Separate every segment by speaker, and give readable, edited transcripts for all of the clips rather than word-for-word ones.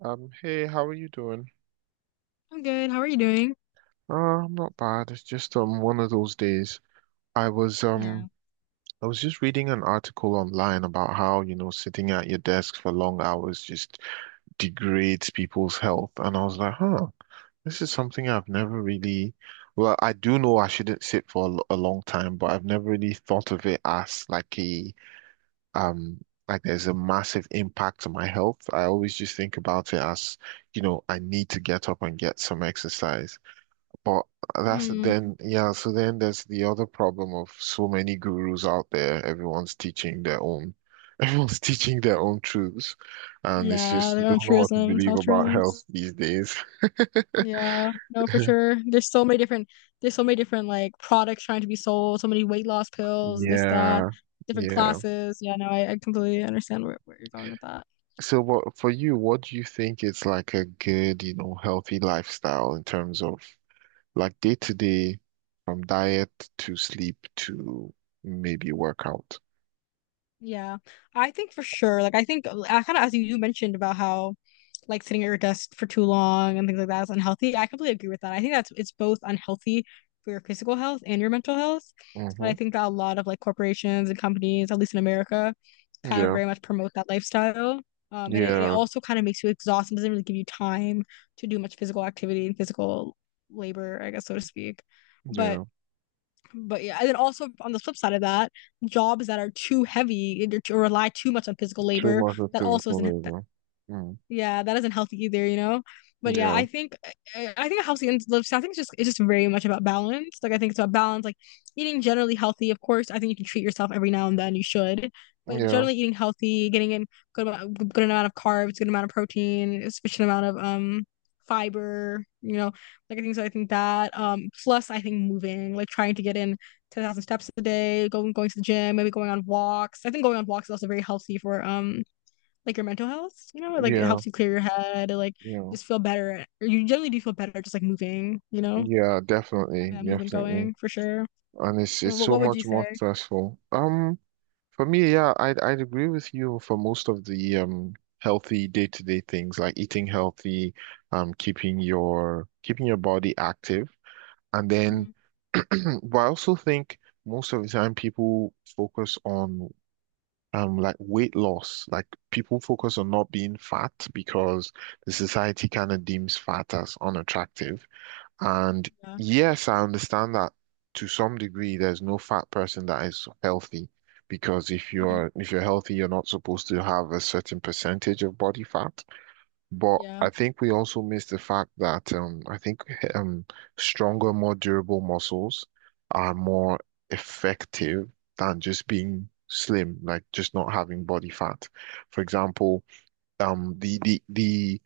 Speaker 1: Hey, how are you doing?
Speaker 2: I'm good. How are you doing?
Speaker 1: Uh, I'm not bad. It's just one of those days. I was
Speaker 2: Yeah.
Speaker 1: um I was just reading an article online about how, sitting at your desk for long hours just degrades people's health. And I was like, huh, this is something I've never really, well, I do know I shouldn't sit for a long time, but I've never really thought of it as like a um like there's a massive impact on my health. I always just think about it as, I need to get up and get some exercise. But that's
Speaker 2: Mm,
Speaker 1: then, yeah, so then there's the other problem of so many gurus out there. Everyone's teaching their own, everyone's teaching their own truths. And it's
Speaker 2: yeah,
Speaker 1: just, you
Speaker 2: their own
Speaker 1: don't know what to
Speaker 2: truisms,
Speaker 1: believe
Speaker 2: health
Speaker 1: about
Speaker 2: truisms.
Speaker 1: health these days.
Speaker 2: Yeah, no, for sure. There's so many different like products trying to be sold. So many weight loss pills, this, that,
Speaker 1: Yeah.
Speaker 2: different
Speaker 1: Yeah.
Speaker 2: classes. Yeah, no, I completely understand where you're going with that.
Speaker 1: So what for you, what do you think is like a good, healthy lifestyle in terms of like day to day, from diet to sleep to maybe workout.
Speaker 2: Yeah, I think for sure. Like I think I kind of as you mentioned about how like sitting at your desk for too long and things like that is unhealthy. I completely agree with that. I think that's it's both unhealthy for your physical health and your mental health. And
Speaker 1: Hmm.
Speaker 2: I think that a lot of like corporations and companies, at least in America, kind of
Speaker 1: Yeah,
Speaker 2: very much promote that lifestyle. And it
Speaker 1: yeah,
Speaker 2: also kind of makes you exhausted. It doesn't really give you time to do much physical activity and physical labor, I guess, so to speak. But
Speaker 1: yeah.
Speaker 2: but yeah, and then also on the flip side of that, jobs that are too heavy or rely too much on physical
Speaker 1: Too
Speaker 2: labor
Speaker 1: much of
Speaker 2: that also
Speaker 1: physical
Speaker 2: isn't
Speaker 1: labor. Mm.
Speaker 2: yeah, that isn't healthy either, you know? But yeah,
Speaker 1: Yeah,
Speaker 2: I think a healthy and lifestyle, I think it's just very much about balance. Like I think it's about balance, like eating generally healthy. Of course, I think you can treat yourself every now and then. You should, but
Speaker 1: yeah,
Speaker 2: generally eating healthy, getting in good amount of carbs, good amount of protein, sufficient amount of fiber. You know, like I think so. I think that plus I think moving, like trying to get in 10,000 steps a day, going to the gym, maybe going on walks. I think going on walks is also very healthy for like your mental health, you know, like it
Speaker 1: yeah,
Speaker 2: helps you clear your head, it, like
Speaker 1: yeah,
Speaker 2: just feel better. Or you generally do feel better just like moving, you know,
Speaker 1: yeah. Definitely,
Speaker 2: having that movement
Speaker 1: definitely.
Speaker 2: going for sure.
Speaker 1: And it's
Speaker 2: Well,
Speaker 1: it's so
Speaker 2: What would you
Speaker 1: much more
Speaker 2: say?
Speaker 1: stressful. For me, yeah, I'd agree with you for most of the healthy day-to-day things like eating healthy, keeping your body active, and then
Speaker 2: Hmm.
Speaker 1: but I also think most of the time people focus on like weight loss, like people focus on not being fat because the society kind of deems fat as unattractive. And
Speaker 2: Yeah.
Speaker 1: yes, I understand that to some degree. There's no fat person that is healthy because if
Speaker 2: Hmm.
Speaker 1: you're if you're healthy, you're not supposed to have a certain percentage of body fat. But
Speaker 2: Yeah.
Speaker 1: I think we also miss the fact that, I think, um, stronger, more durable muscles are more effective than just being slim, like just not having body fat. For example, um, the the the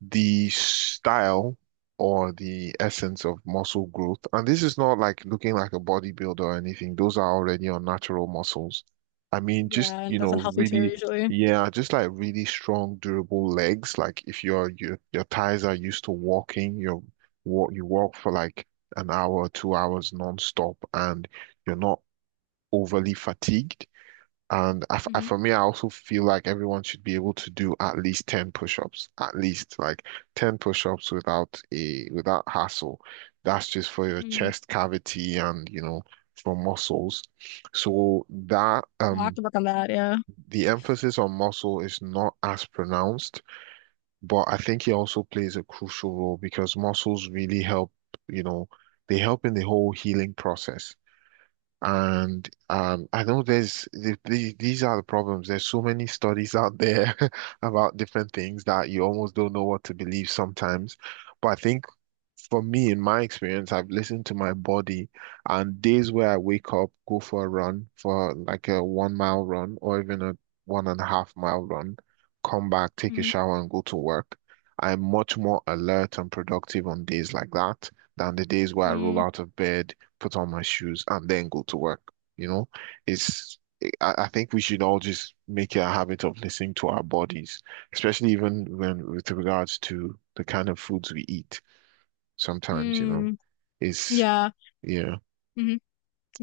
Speaker 1: the style or the essence of muscle growth. And this is not like looking like a bodybuilder or anything. Those are already unnatural muscles. I mean, just,
Speaker 2: Yeah. And that's unhealthy too,
Speaker 1: really,
Speaker 2: usually.
Speaker 1: yeah, just like really strong, durable legs. Like if your thighs are used to walking, you walk for like an hour, 2 hours non-stop, and you're not overly fatigued. And I f I
Speaker 2: Hmm.
Speaker 1: for me, I also feel like everyone should be able to do at least 10 push-ups, at least like 10 push-ups without hassle. That's just for your
Speaker 2: Mm.
Speaker 1: chest cavity and, for muscles. So that
Speaker 2: I'll have to work on that. Yeah.
Speaker 1: the emphasis on muscle is not as pronounced, but I think it also plays a crucial role because muscles really help, you know, they help in the whole healing process. And I know these are the problems. There's so many studies out there about different things that you almost don't know what to believe sometimes. But I think for me, in my experience, I've listened to my body, and days where I wake up, go for a run, for like a 1 mile run or even a 1.5 mile run, come back, take a
Speaker 2: Hmm.
Speaker 1: shower and go to work, I'm much more alert and productive on days like that than the days where I roll
Speaker 2: Mm.
Speaker 1: out of bed, put on my shoes, and then go to work. You know, it's, I think we should all just make it a habit of listening to our bodies, especially even when with regards to the kind of foods we eat sometimes.
Speaker 2: Mm.
Speaker 1: It's
Speaker 2: Yeah.
Speaker 1: yeah.
Speaker 2: Hmm.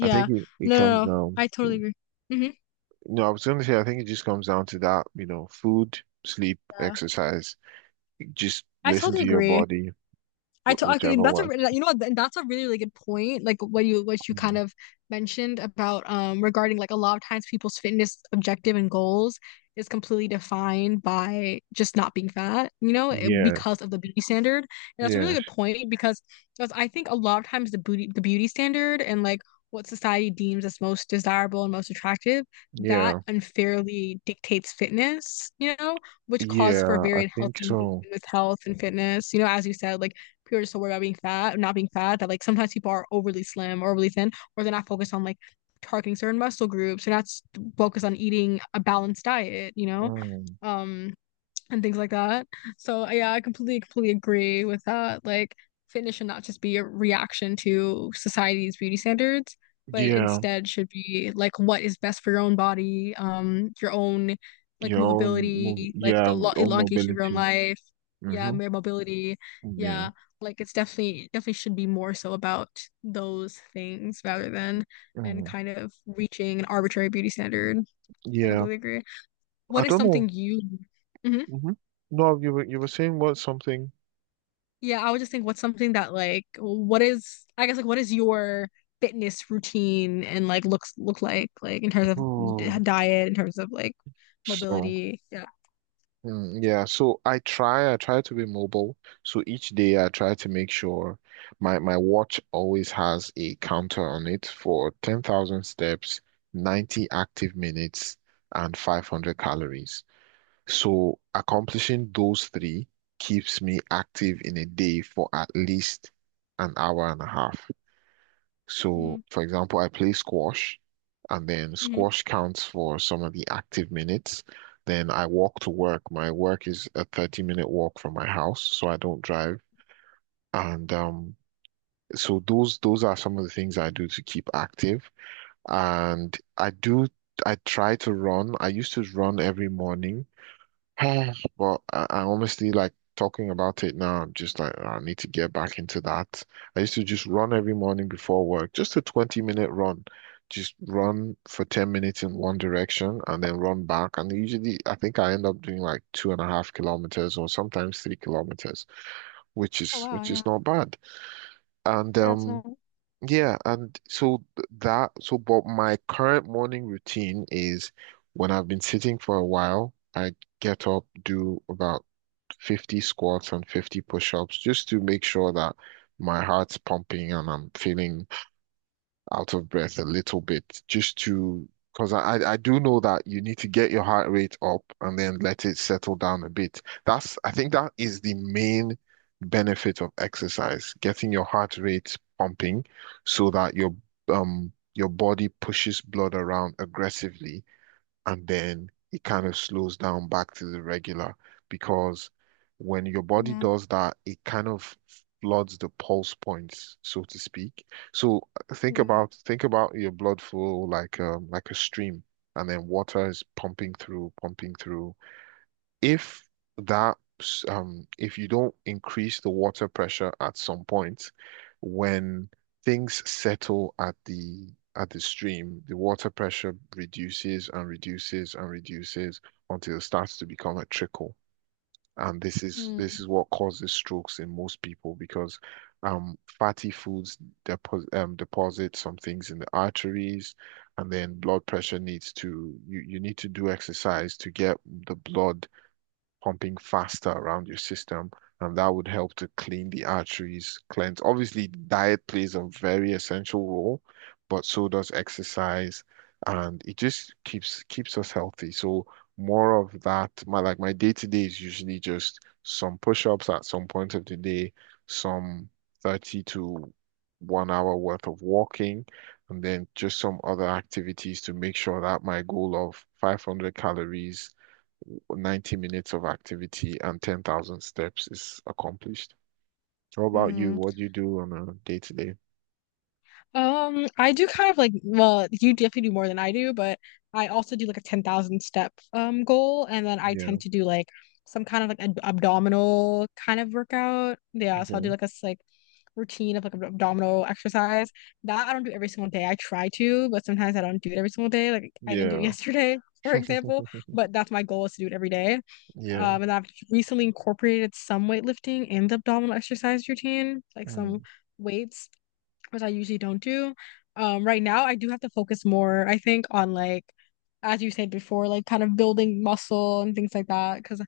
Speaker 1: I think it comes
Speaker 2: No.
Speaker 1: down.
Speaker 2: I
Speaker 1: Yeah.
Speaker 2: totally agree. Hmm.
Speaker 1: No, I was gonna say I think it just comes down to that, food, sleep,
Speaker 2: Yeah.
Speaker 1: exercise. Just
Speaker 2: I
Speaker 1: listen
Speaker 2: totally
Speaker 1: to your
Speaker 2: agree.
Speaker 1: body,
Speaker 2: I
Speaker 1: wh-
Speaker 2: to- I could,
Speaker 1: whichever
Speaker 2: that's a
Speaker 1: works.
Speaker 2: re- you know what and that's a really really good point like what you kind
Speaker 1: Mm.
Speaker 2: of mentioned about regarding like a lot of times people's fitness objective and goals is completely defined by just not being fat, you know,
Speaker 1: Yeah,
Speaker 2: because of the beauty standard, and that's a really
Speaker 1: yeah,
Speaker 2: good point because that's, I think a lot of times the beauty standard and like what society deems as most desirable and most attractive, that
Speaker 1: yeah,
Speaker 2: unfairly dictates fitness, you know, which calls for
Speaker 1: yeah. I
Speaker 2: very
Speaker 1: think
Speaker 2: unhealthy
Speaker 1: so.
Speaker 2: engagement with health and fitness, you know, as you said, like people are just so worried about not being fat, that like sometimes people are overly slim or overly thin, or they're not focused on like targeting certain muscle groups. They're not focused on eating a balanced diet, you know?
Speaker 1: Mm.
Speaker 2: Um, and things like that. So yeah, I completely completely agree with that. Like fitness should not just be a reaction to society's beauty standards, but
Speaker 1: Yeah,
Speaker 2: instead should be like what is best for your own body, your own like
Speaker 1: your own move.
Speaker 2: movability, like
Speaker 1: Yeah,
Speaker 2: the lo
Speaker 1: own
Speaker 2: elongation of your own
Speaker 1: mobility.
Speaker 2: life. Yeah,
Speaker 1: Mm-hmm.
Speaker 2: mere mobility.
Speaker 1: Yeah.
Speaker 2: Yeah, like it's definitely definitely should be more so about those things rather than and
Speaker 1: Mm.
Speaker 2: kind of reaching an arbitrary beauty standard. I
Speaker 1: Yeah.
Speaker 2: completely agree.
Speaker 1: I
Speaker 2: What is
Speaker 1: don't know.
Speaker 2: something you — Mhm.
Speaker 1: Mm-hmm. No, you were saying what something.
Speaker 2: Yeah, I would just think what's something that like what is your fitness routine and like look like in terms of
Speaker 1: Oh,
Speaker 2: diet, in terms of like
Speaker 1: so.
Speaker 2: mobility. Yeah.
Speaker 1: Yeah, so I try, to be mobile. So each day I try to make sure my watch always has a counter on it for 10,000 steps, 90 active minutes, and 500 calories. So accomplishing those three keeps me active in a day for at least an hour and a half.
Speaker 2: Mm-hmm.
Speaker 1: So, for example, I play squash, and then squash counts for some of the active minutes. Then I walk to work. My work is a 30-minute walk from my house, so I don't drive. And so those are some of the things I do to keep active. And I try to run. I used to run every morning. Oh, but I honestly, like, talking about it now, I'm just like, "Oh, I need to get back into that." I used to just run every morning before work, just a 20-minute run. Just run for 10 minutes in one direction and then run back. And usually, I think I end up doing like 2.5 kilometers or sometimes 3 kilometers, which
Speaker 2: Oh
Speaker 1: is
Speaker 2: wow,
Speaker 1: which
Speaker 2: yeah.
Speaker 1: is not bad. And
Speaker 2: Yeah, so
Speaker 1: yeah, and so, but my current morning routine is when I've been sitting for a while, I get up, do about 50 squats and 50 push-ups just to make sure that my heart's pumping and I'm feeling out of breath a little bit, just to because I do know that you need to get your heart rate up and then let it settle down a bit. That's, I think, that is the main benefit of exercise, getting your heart rate pumping so that your body pushes blood around aggressively and then it kind of slows down back to the regular, because when your body
Speaker 2: yeah.
Speaker 1: does that, it kind of floods the pulse points, so to speak. So, think
Speaker 2: Hmm.
Speaker 1: about think about your blood flow like a stream, and then water is pumping through, pumping through. If that um if you don't increase the water pressure at some point, when things settle at the stream, the water pressure reduces and reduces and reduces until it starts to become a trickle, and this is
Speaker 2: Hmm.
Speaker 1: this is what causes strokes in most people because fatty foods deposit, deposit some things in the arteries, and then blood pressure needs to you need to do exercise to get the blood pumping faster around your system, and that would help to clean the arteries, cleanse. Obviously, diet plays a very essential role, but so does exercise, and it just keeps us healthy. So more of that. My, day to day is usually just some push-ups at some point of the day, some 30 to 1 hour worth of walking, and then just some other activities to make sure that my goal of 500 calories, 90 minutes of activity, and 10,000 steps is accomplished. How about you?
Speaker 2: Hmm.
Speaker 1: What do you do on a day to day?
Speaker 2: I do kind of like, well, you definitely do more than I do, but I also do like a 10,000 step goal and then I
Speaker 1: Yeah.
Speaker 2: tend to do like some kind of like ab abdominal kind of workout. Yeah, so I'll do
Speaker 1: Okay.
Speaker 2: like like routine of like abdominal exercise. That I don't do every single day. I try to, but sometimes I don't do it every single day. Like I didn't do it
Speaker 1: Yeah.
Speaker 2: yesterday, for example, but that's my goal is to do it every day.
Speaker 1: Yeah.
Speaker 2: And I've recently incorporated some weightlifting in the abdominal exercise routine, like some
Speaker 1: Mm.
Speaker 2: weights which I usually don't do. Right now I do have to focus more, I think, on like as you said before, like kind of building muscle and things like that because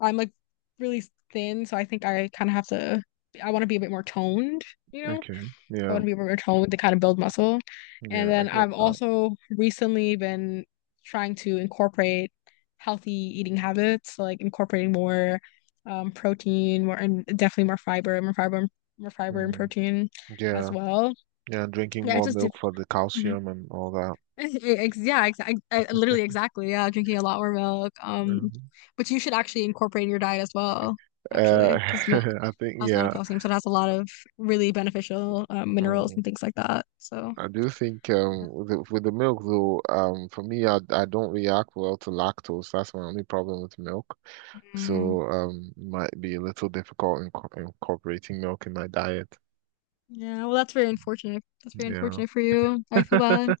Speaker 2: I'm like really thin, so I think I kind of have to — I want to be a bit more toned, you know?
Speaker 1: Okay.
Speaker 2: I
Speaker 1: Yeah.
Speaker 2: want to be a bit more toned to kind of build muscle. And
Speaker 1: Yeah. I
Speaker 2: then
Speaker 1: get
Speaker 2: I've
Speaker 1: that.
Speaker 2: also recently been trying to incorporate healthy eating habits, so, like incorporating more protein, more and definitely more fiber, more fiber and
Speaker 1: Mm.
Speaker 2: protein as
Speaker 1: Yeah.
Speaker 2: well.
Speaker 1: Yeah. And drinking
Speaker 2: Yeah, it
Speaker 1: more
Speaker 2: just did.
Speaker 1: milk for the
Speaker 2: Hmm.
Speaker 1: calcium and all that.
Speaker 2: Ex yeah, exactly. Literally, exactly. Yeah, drinking a lot more milk.
Speaker 1: Mhm.
Speaker 2: But you should actually incorporate in your diet as well, actually,
Speaker 1: Uh,
Speaker 2: because milk
Speaker 1: I think,
Speaker 2: has a lot of
Speaker 1: yeah.
Speaker 2: calcium, so it has a lot of really beneficial minerals
Speaker 1: Mm.
Speaker 2: and things like that. So,
Speaker 1: I do think, with the milk though, for me, I don't react well to lactose. That's my only problem with milk.
Speaker 2: Mm.
Speaker 1: So might be a little difficult incorporating milk in my diet.
Speaker 2: yeah. Well, that's very unfortunate. That's very
Speaker 1: Yeah.
Speaker 2: unfortunate for you. I feel bad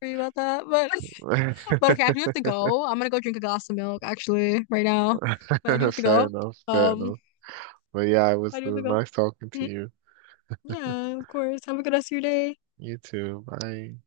Speaker 2: for you about that. But, but okay, I do have to go. I'm gonna go drink a glass of milk actually right now. But I
Speaker 1: Fair
Speaker 2: do have to go.
Speaker 1: enough, fair
Speaker 2: Um,
Speaker 1: enough. But yeah, it
Speaker 2: I
Speaker 1: was
Speaker 2: do
Speaker 1: it
Speaker 2: have to
Speaker 1: was
Speaker 2: go.
Speaker 1: nice talking to
Speaker 2: Mhm.
Speaker 1: you.
Speaker 2: Yeah, of course. Have a good rest of your day.
Speaker 1: You too. Bye.